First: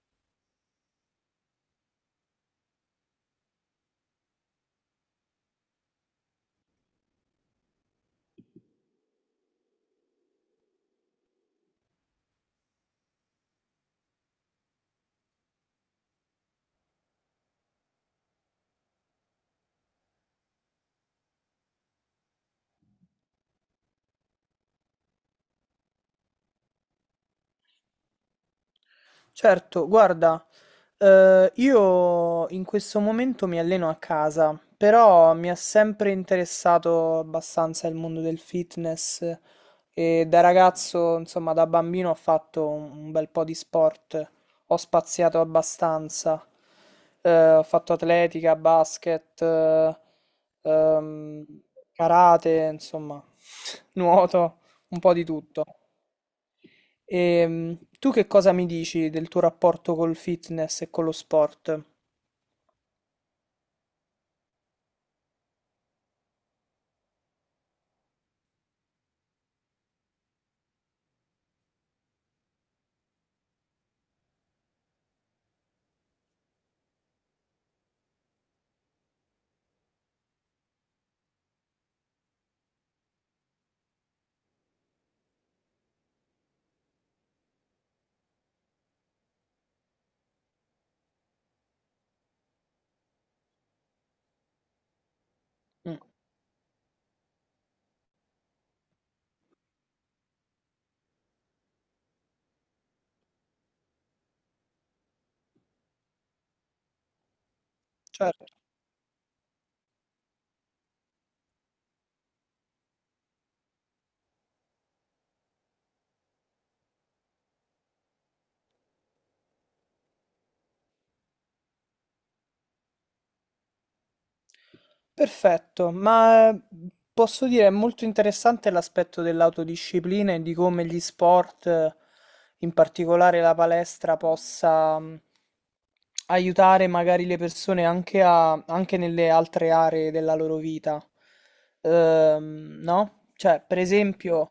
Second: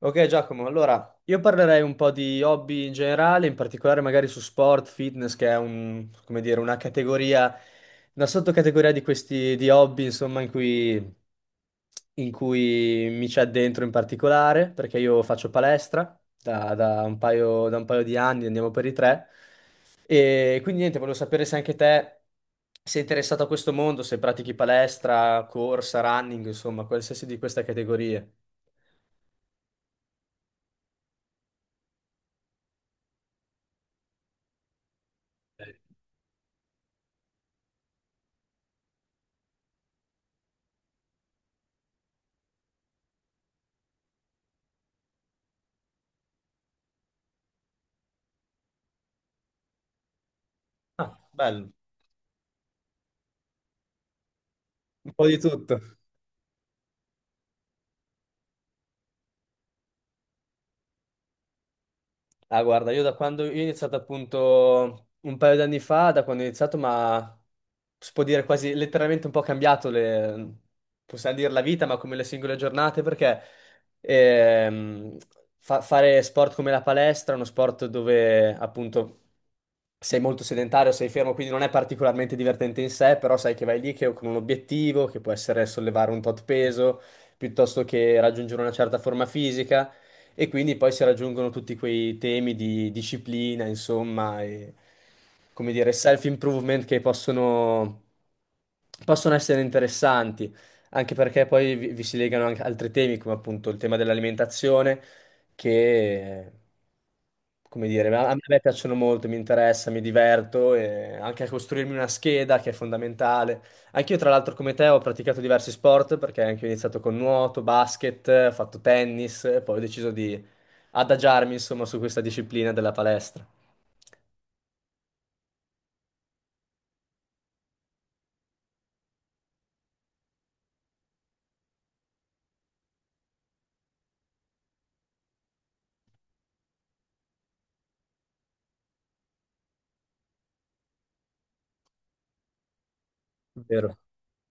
Ok Giacomo, allora io parlerei un po' di hobby in generale, in particolare magari su sport, fitness, che è un, come dire, una categoria, una sottocategoria di questi di hobby, insomma, in cui mi c'è dentro in particolare, perché io faccio palestra da un paio di anni, andiamo per i tre. E quindi niente, volevo sapere se anche te sei interessato a questo mondo, se pratichi palestra, corsa, running, insomma, qualsiasi di queste categorie. Certo, guarda, io in questo momento mi alleno a casa, però mi ha sempre interessato abbastanza il mondo del fitness e da ragazzo, insomma, da bambino ho fatto un bel po' di sport, ho spaziato abbastanza. Ho fatto atletica, basket, Ah, ehm, bello. karate, insomma, nuoto, un Un po' di po' di tutto. tutto. E tu che cosa mi dici del tuo rapporto col fitness e con lo sport? Ah, guarda, io da quando io ho iniziato appunto un paio d'anni fa, da quando ho iniziato, ma si può dire quasi letteralmente un po' cambiato le, possiamo dire la vita, ma come le singole giornate, perché ehm, fare sport come la palestra è uno sport dove appunto sei molto sedentario, sei fermo, quindi non è particolarmente divertente in sé, però sai che vai lì che, con un obiettivo, che può essere sollevare un tot peso, piuttosto che raggiungere una certa forma fisica. E quindi poi si raggiungono tutti quei temi di disciplina, insomma, e come dire, Mm, self-improvement che possono essere interessanti, anche perché poi vi si legano anche altri temi, come appunto il tema dell'alimentazione, che, come dire, a certo. me piacciono molto, mi interessa, mi diverto, e anche a costruirmi una scheda che è fondamentale. Anch'io, tra l'altro, come te, ho praticato diversi sport perché anche io ho iniziato con nuoto, basket, ho fatto tennis e poi ho deciso di adagiarmi, insomma, su questa disciplina della palestra. Perfetto, ma posso dire è molto interessante l'aspetto dell'autodisciplina e di come gli sport, in particolare la palestra, possa aiutare magari le persone anche, a, anche nelle altre aree della loro vita. No? Cioè, per Vero. esempio,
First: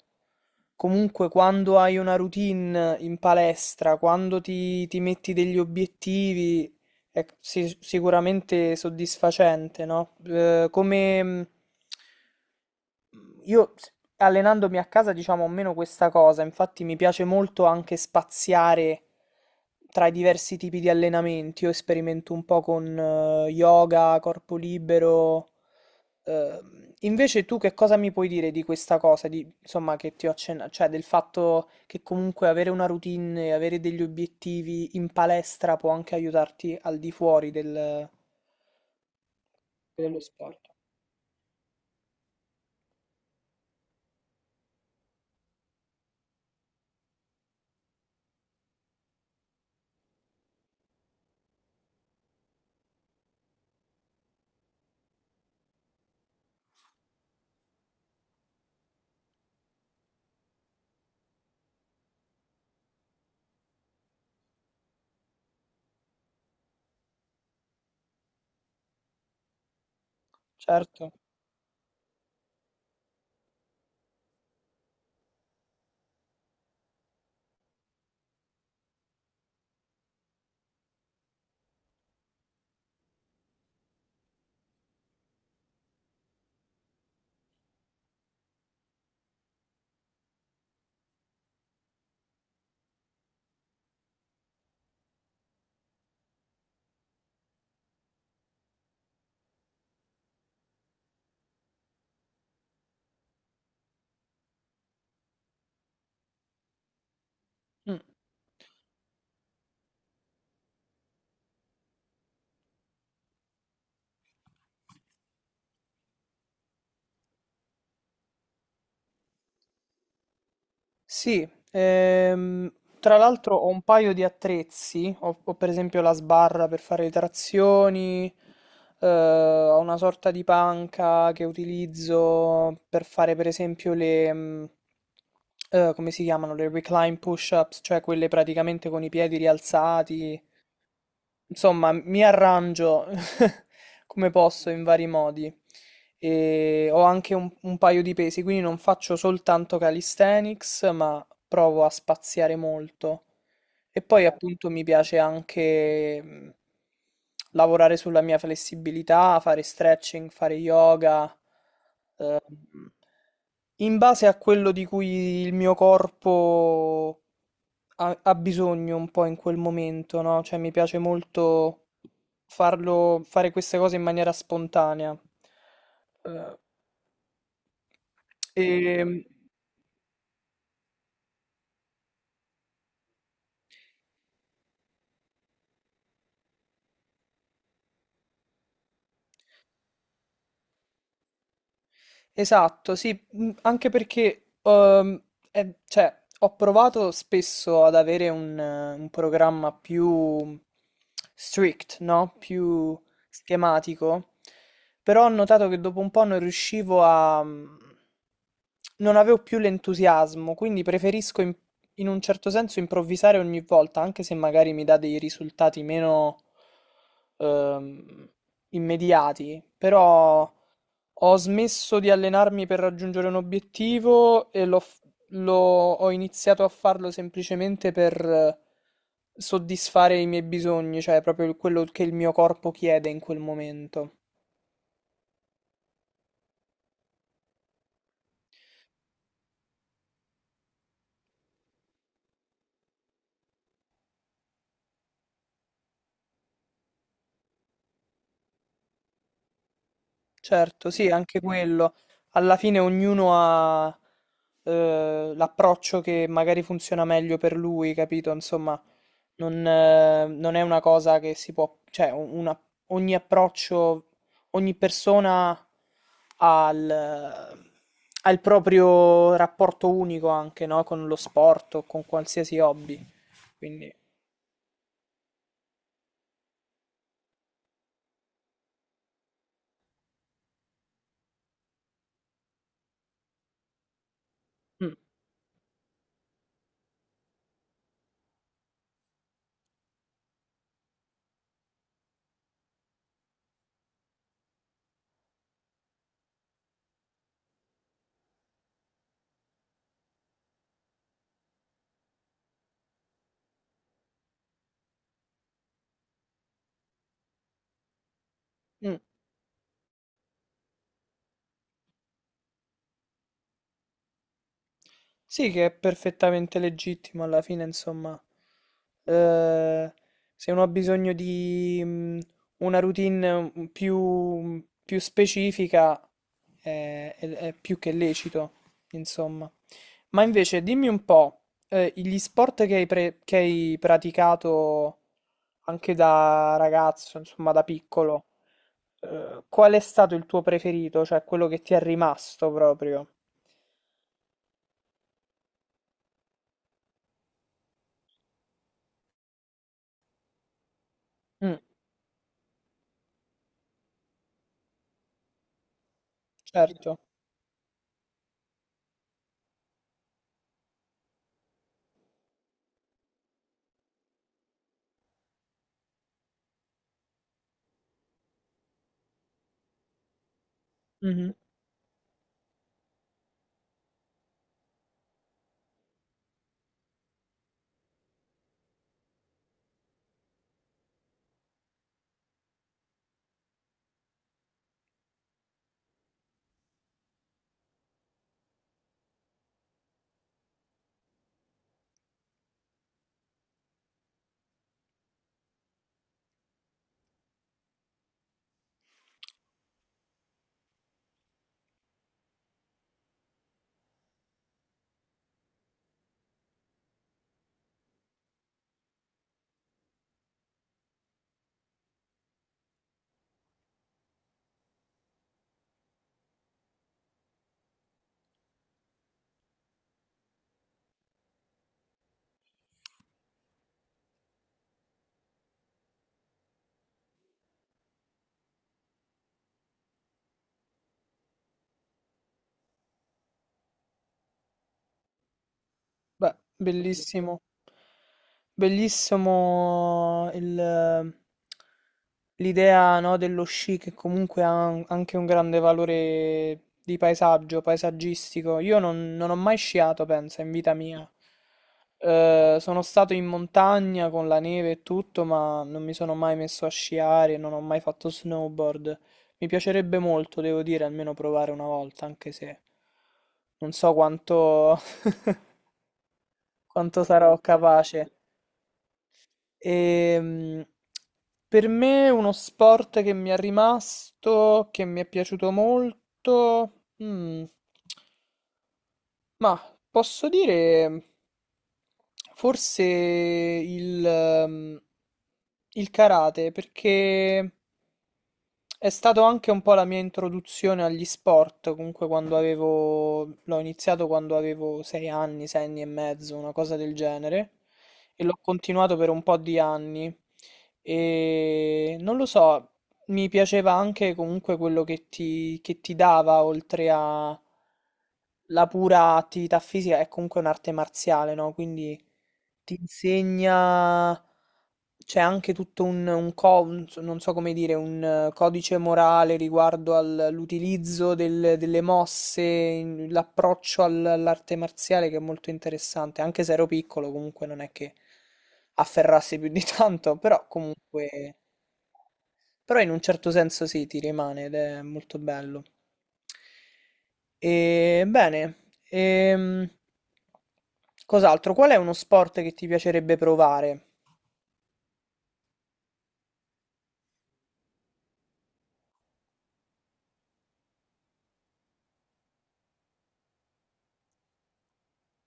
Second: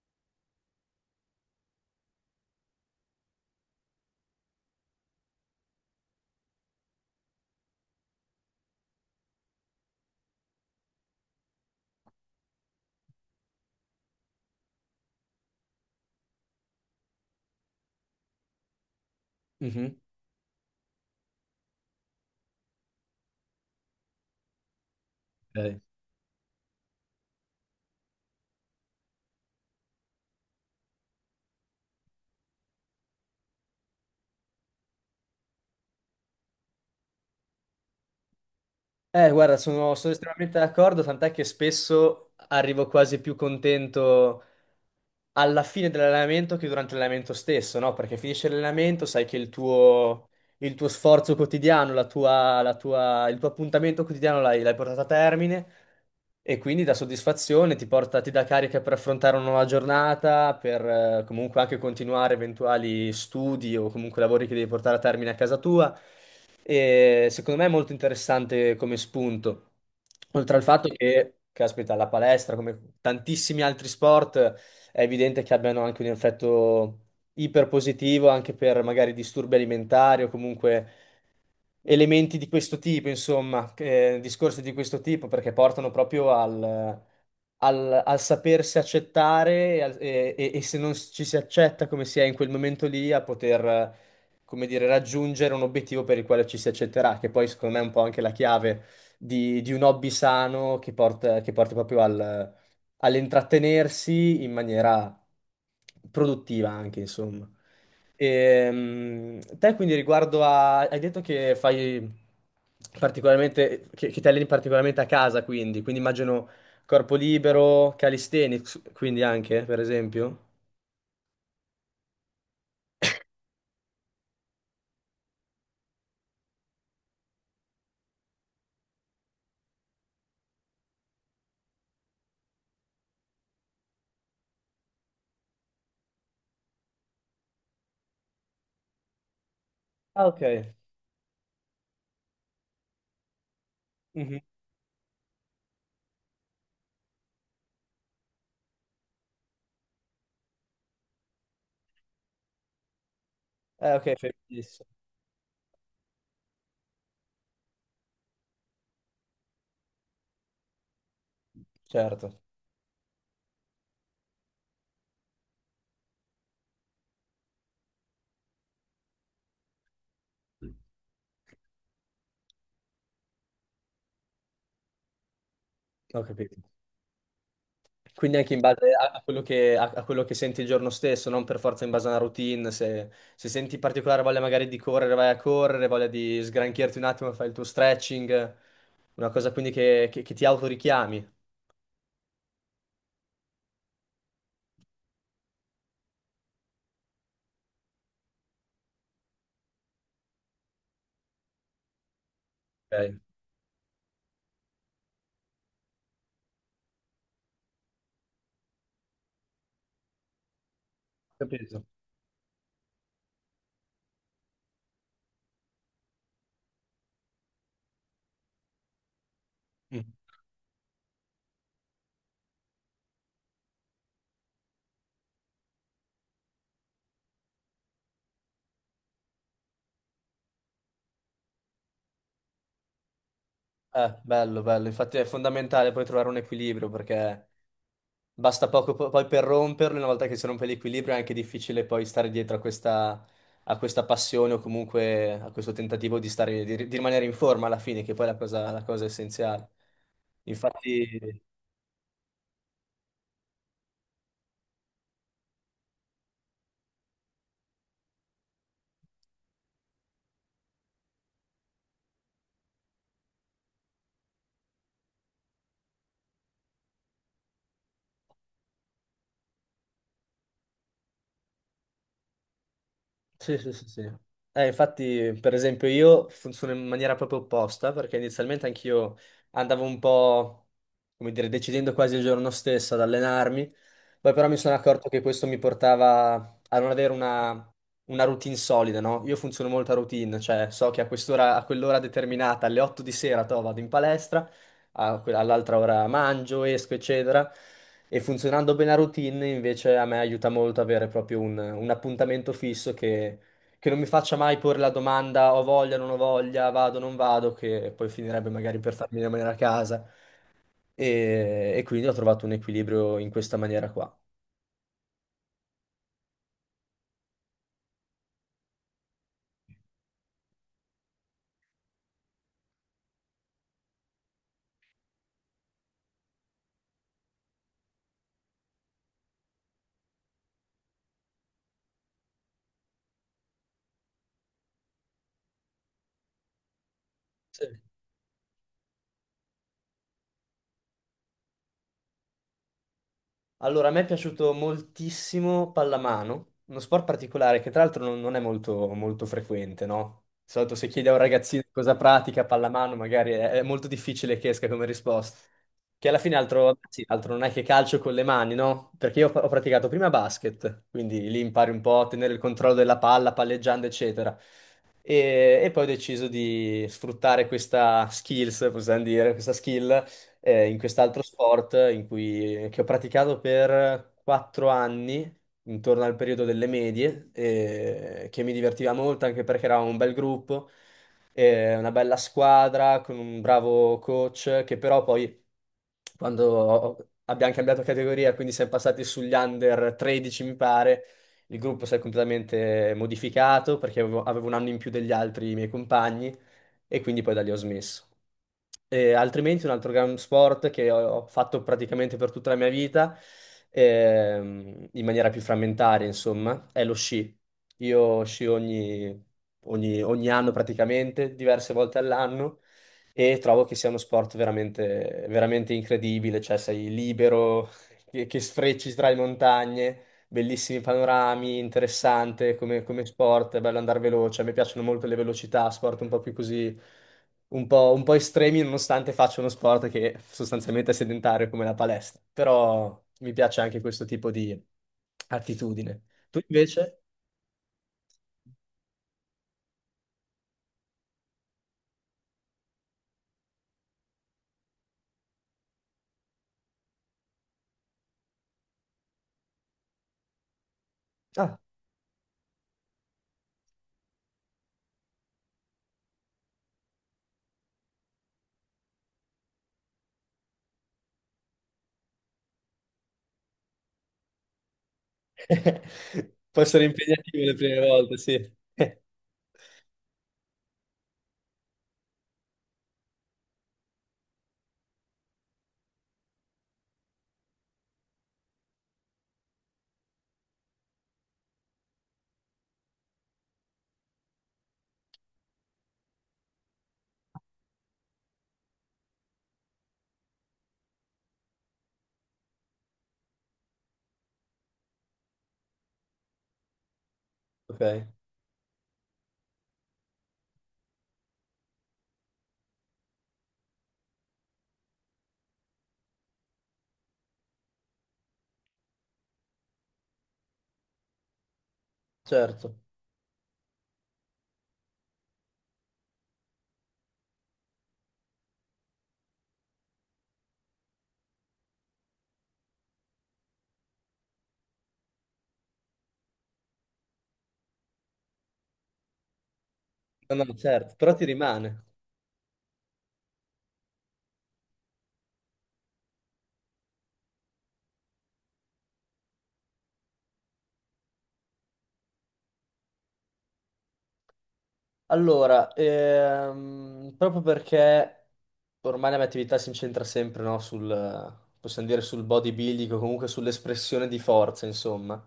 comunque quando hai una routine in palestra, quando ti metti degli obiettivi, è sicuramente soddisfacente, no? Come io s- allenandomi a casa, diciamo, ho meno questa cosa, infatti mi piace molto anche spaziare Mhm. tra i diversi tipi di allenamenti. Io sperimento un po' con yoga, corpo libero. Ok. Invece tu che cosa mi puoi dire di questa cosa, di, insomma, che ti ho accennato, cioè del fatto che comunque avere una routine e avere degli obiettivi in palestra può anche aiutarti al di fuori Guarda, sono dello estremamente sport. d'accordo, tant'è che spesso arrivo quasi più contento alla fine dell'allenamento che durante l'allenamento stesso, no? Perché finisce l'allenamento, sai che il tuo sforzo quotidiano, il tuo appuntamento quotidiano l'hai portato a termine e quindi dà soddisfazione, ti porta, ti dà carica per affrontare una nuova giornata, per comunque anche continuare eventuali studi o comunque lavori che devi portare a termine a casa tua. E secondo me è molto interessante come spunto. Oltre al fatto Certo. che, caspita, la palestra, come tantissimi altri sport, è evidente che abbiano anche un effetto iperpositivo anche per magari disturbi alimentari o comunque elementi di questo tipo, insomma, discorsi di questo tipo, perché portano proprio al sapersi accettare e se non ci si accetta come si è in quel momento lì, a poter, come dire, raggiungere un obiettivo per il quale ci si accetterà, che poi secondo me è un po' anche la chiave di un hobby sano che porti proprio all'intrattenersi in maniera produttiva anche, insomma. Mm. Te quindi riguardo a... Hai detto che fai particolarmente... che ti alleni particolarmente a casa, quindi. Quindi immagino corpo libero, calisthenics, quindi anche, per esempio. Sì, tra l'altro ho un paio di attrezzi, ho, ho per esempio la sbarra per fare le trazioni, ho una sorta di panca che utilizzo per fare per esempio le, come si chiamano, le recline push-ups, cioè quelle praticamente con i piedi Ah, rialzati. ok. Insomma, mi arrangio come Mhm. posso in vari modi e ho anche un paio di pesi, quindi non faccio soltanto calisthenics, ma provo a spaziare molto. Eh, E ok, poi fai appunto mi benissimo. piace anche lavorare sulla mia flessibilità, fare stretching, fare yoga, Certo, in base a quello di cui il mio corpo ha, ha bisogno un po' in quel momento, no? Cioè mi piace molto farlo, fare queste cose in maniera spontanea. ho capito. Eh, Quindi anche in e base a, a quello che senti il giorno stesso, non per forza in base a una routine. Se senti particolare voglia magari di correre, vai a correre, voglia di sgranchirti un attimo, fai il tuo stretching, una cosa quindi che, che ti autorichiami. Esatto, sì, anche perché cioè, ho provato spesso ad avere un programma più strict, no? Più Ok, schematico, però ho notato che dopo un po' non riuscivo a... non avevo più l'entusiasmo, quindi preferisco capito. in un certo senso improvvisare ogni volta, anche se magari mi dà dei risultati meno ehm, immediati, Mm. però... Ho smesso di allenarmi per raggiungere un obiettivo e ho iniziato a farlo semplicemente per soddisfare i miei bisogni, cioè proprio quello che il mio corpo chiede in quel momento. Bello, bello. Infatti è fondamentale poi trovare un equilibrio perché basta poco poi per romperlo, una volta che si rompe l'equilibrio è anche difficile poi stare dietro a questa passione o comunque a questo tentativo di stare, di rimanere in forma alla fine, che poi è la cosa essenziale. Certo, sì, anche Infatti, quello. Alla fine ognuno ha l'approccio che magari funziona meglio per lui, capito? Insomma, non è una cosa che si può, cioè, ogni approccio, ogni persona ha il proprio rapporto unico anche, no? Con lo sport o con qualsiasi hobby. sì, sì, sì, Quindi, sì. Infatti, per esempio, io funziono in maniera proprio opposta, perché inizialmente anch'io andavo un po', come dire, decidendo quasi il giorno stesso ad allenarmi, poi però mi sono mm, accorto che questo mi portava a non avere una routine solida, no? Io funziono molto a routine, cioè so che a quest'ora, a quell'ora determinata, alle 8 di sera, to, vado in palestra, all'altra ora mangio, esco, eccetera. E funzionando bene la routine, invece, a me aiuta molto avere proprio un appuntamento fisso che non mi faccia mai porre la domanda ho voglia, non ho voglia, vado, non vado, che poi finirebbe magari per mm. farmi rimanere a casa. E quindi ho trovato un equilibrio in questa maniera qua. Sì, che è perfettamente legittimo alla fine, insomma. Eh, Se uno ha bisogno di una routine più, più specifica, è più che lecito, insomma. Ma invece, dimmi un po', gli sport che hai praticato anche da ragazzo, insomma, da Sì. piccolo, qual è stato il tuo preferito, cioè quello che ti è rimasto proprio? Allora, a me è piaciuto moltissimo pallamano, uno sport particolare che tra l'altro non è molto, molto frequente, no? Di solito se chiedi a un Mm, ragazzino cosa pratica pallamano, magari è, molto difficile che esca come risposta. Che alla fine altro, certo. sì, altro non è che calcio con le mani, no? Perché io ho praticato prima basket, quindi lì impari un po' a tenere il controllo della palla, palleggiando, eccetera. E poi ho deciso di sfruttare questa skill in quest'altro Mm-hmm. sport in cui, che ho praticato per 4 anni, intorno al periodo delle medie, e che mi divertiva molto anche perché eravamo un bel gruppo, una bella squadra con un bravo coach che però poi quando abbiamo cambiato categoria, quindi siamo passati sugli under 13 mi pare, il gruppo si è completamente modificato perché avevo un anno in più degli altri miei compagni e quindi poi da lì ho smesso. E altrimenti un altro gran sport che ho fatto praticamente per tutta la mia vita, in maniera più frammentaria, insomma, è lo sci. Io sci ogni anno praticamente, diverse volte all'anno, e trovo che sia uno sport veramente, veramente incredibile, cioè sei libero, che sfrecci tra le montagne, bellissimi panorami, interessante come, come sport, è bello andare veloce, a me piacciono molto le velocità, sport un po' più così, un po' estremi, nonostante faccia uno sport che sostanzialmente è sedentario come la palestra, però mi piace anche questo tipo di attitudine. Beh, Tu invece? bellissimo. Bellissimo l'idea, no, dello sci che comunque ha anche un grande valore di paesaggio, paesaggistico. Io non ho mai sciato, pensa, in vita mia. Ah, Sono stato in montagna con la neve e tutto, ma non mi sono mai messo a sciare, non ho mai fatto snowboard. Mi piacerebbe molto, devo dire, almeno provare una volta, anche se non so quanto può essere sarò impegnativo le prime capace. volte, sì. Ehm, per me uno sport che mi è rimasto, che mi è piaciuto molto, mm, ma posso dire forse il karate, perché è stato anche un po' la mia introduzione agli sport, comunque quando avevo... l'ho iniziato quando avevo 6 anni, 6 anni e mezzo, una cosa del genere, Ok, e l'ho continuato per un po' di anni. E non lo so, mi piaceva anche comunque quello che ti dava, oltre a la pura attività fisica, è comunque un'arte marziale, no? Quindi ti certo. insegna c'è anche tutto non so come dire, un codice morale riguardo all'utilizzo delle mosse, l'approccio all'arte marziale che è molto interessante, anche se ero piccolo comunque non è che afferrassi più di tanto, No, però no, certo, però ti comunque, rimane. però in un certo senso sì, ti rimane ed è molto bello. E, bene, ehm, cos'altro? Qual è uno sport che ti piacerebbe provare? Allora, proprio perché ormai la mia attività si incentra sempre, no, sul, possiamo dire, sul bodybuilding o comunque sull'espressione di forza, insomma.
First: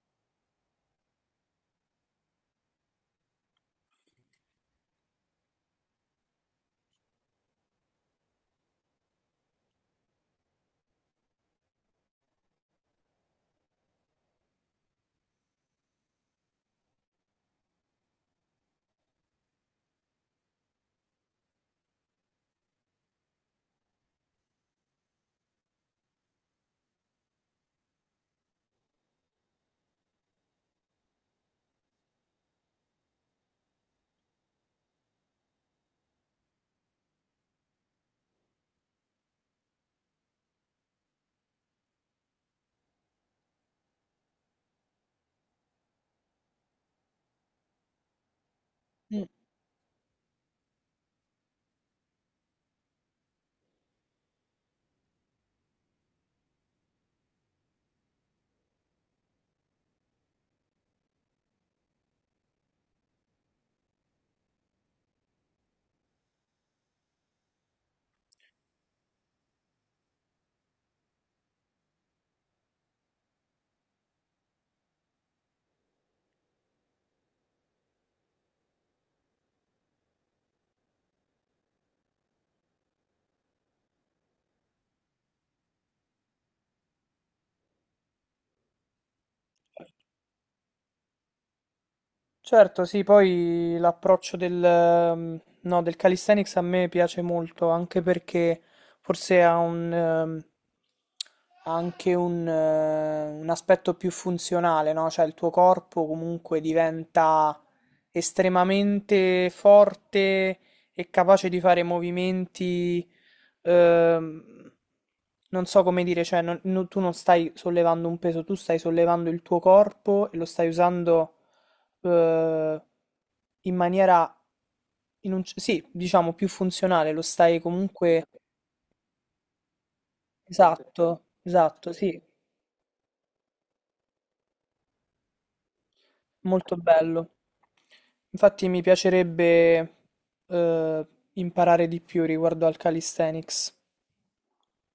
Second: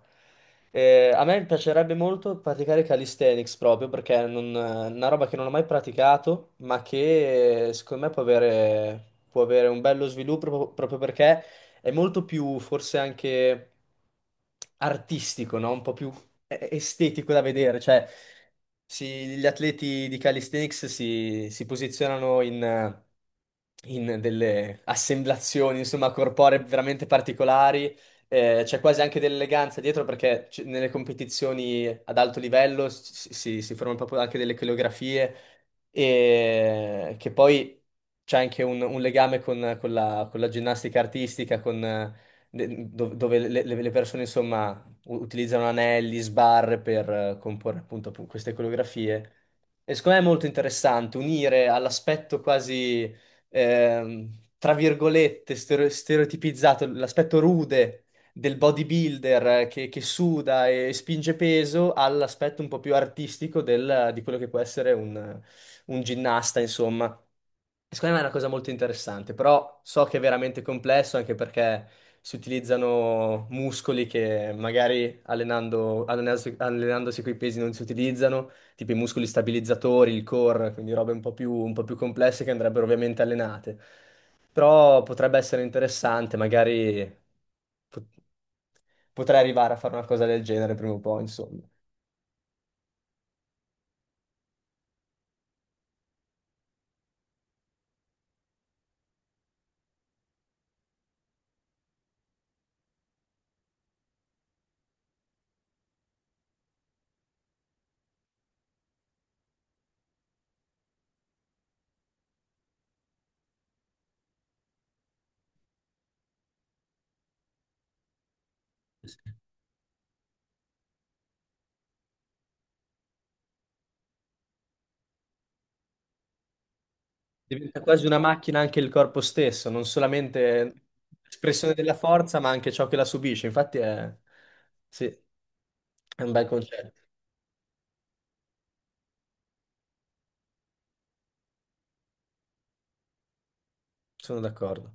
A me piacerebbe molto praticare calisthenics proprio perché non, è una roba che non ho mai praticato, ma che secondo me può avere un bello sviluppo proprio perché è molto più, forse anche artistico, no? Un po' più è estetico da vedere, cioè gli atleti di calisthenics si posizionano in delle assemblazioni, insomma, corporee veramente particolari, c'è quasi anche dell'eleganza dietro perché nelle competizioni ad alto livello si formano proprio anche delle coreografie e che poi c'è anche un legame con la ginnastica artistica, dove le persone, insomma utilizzano anelli, sbarre per comporre appunto queste Mm. coreografie. E secondo me è molto interessante unire all'aspetto quasi, tra virgolette, stereotipizzato, l'aspetto rude del bodybuilder che suda e spinge peso all'aspetto un po' più artistico di quello che può essere un ginnasta, insomma. Secondo me è una cosa molto interessante, però so che è veramente complesso anche perché si utilizzano muscoli che magari allenandosi coi pesi non si utilizzano, tipo i muscoli stabilizzatori, il core, quindi robe un po' più complesse che andrebbero ovviamente allenate. Però potrebbe essere interessante, magari pot- potrei arrivare a fare una cosa del genere prima o poi, insomma. Certo, sì, poi l'approccio del, no, del calisthenics a me piace molto, anche perché forse ha un, ha anche un aspetto più funzionale, no? Cioè il tuo corpo comunque diventa estremamente forte e capace di fare movimenti, ehm, non so come dire, cioè tu non stai sollevando un peso, tu stai sollevando il tuo corpo e lo stai usando eh, in maniera sì, diciamo più funzionale, lo stai Diventa quasi una comunque. macchina anche il corpo stesso, non solamente Esatto, espressione esatto, della sì, forza, ma anche ciò che la subisce. Infatti è, sì, è un bel molto concetto, bello. Infatti mi piacerebbe eh, imparare di più riguardo al calisthenics. sono d'accordo.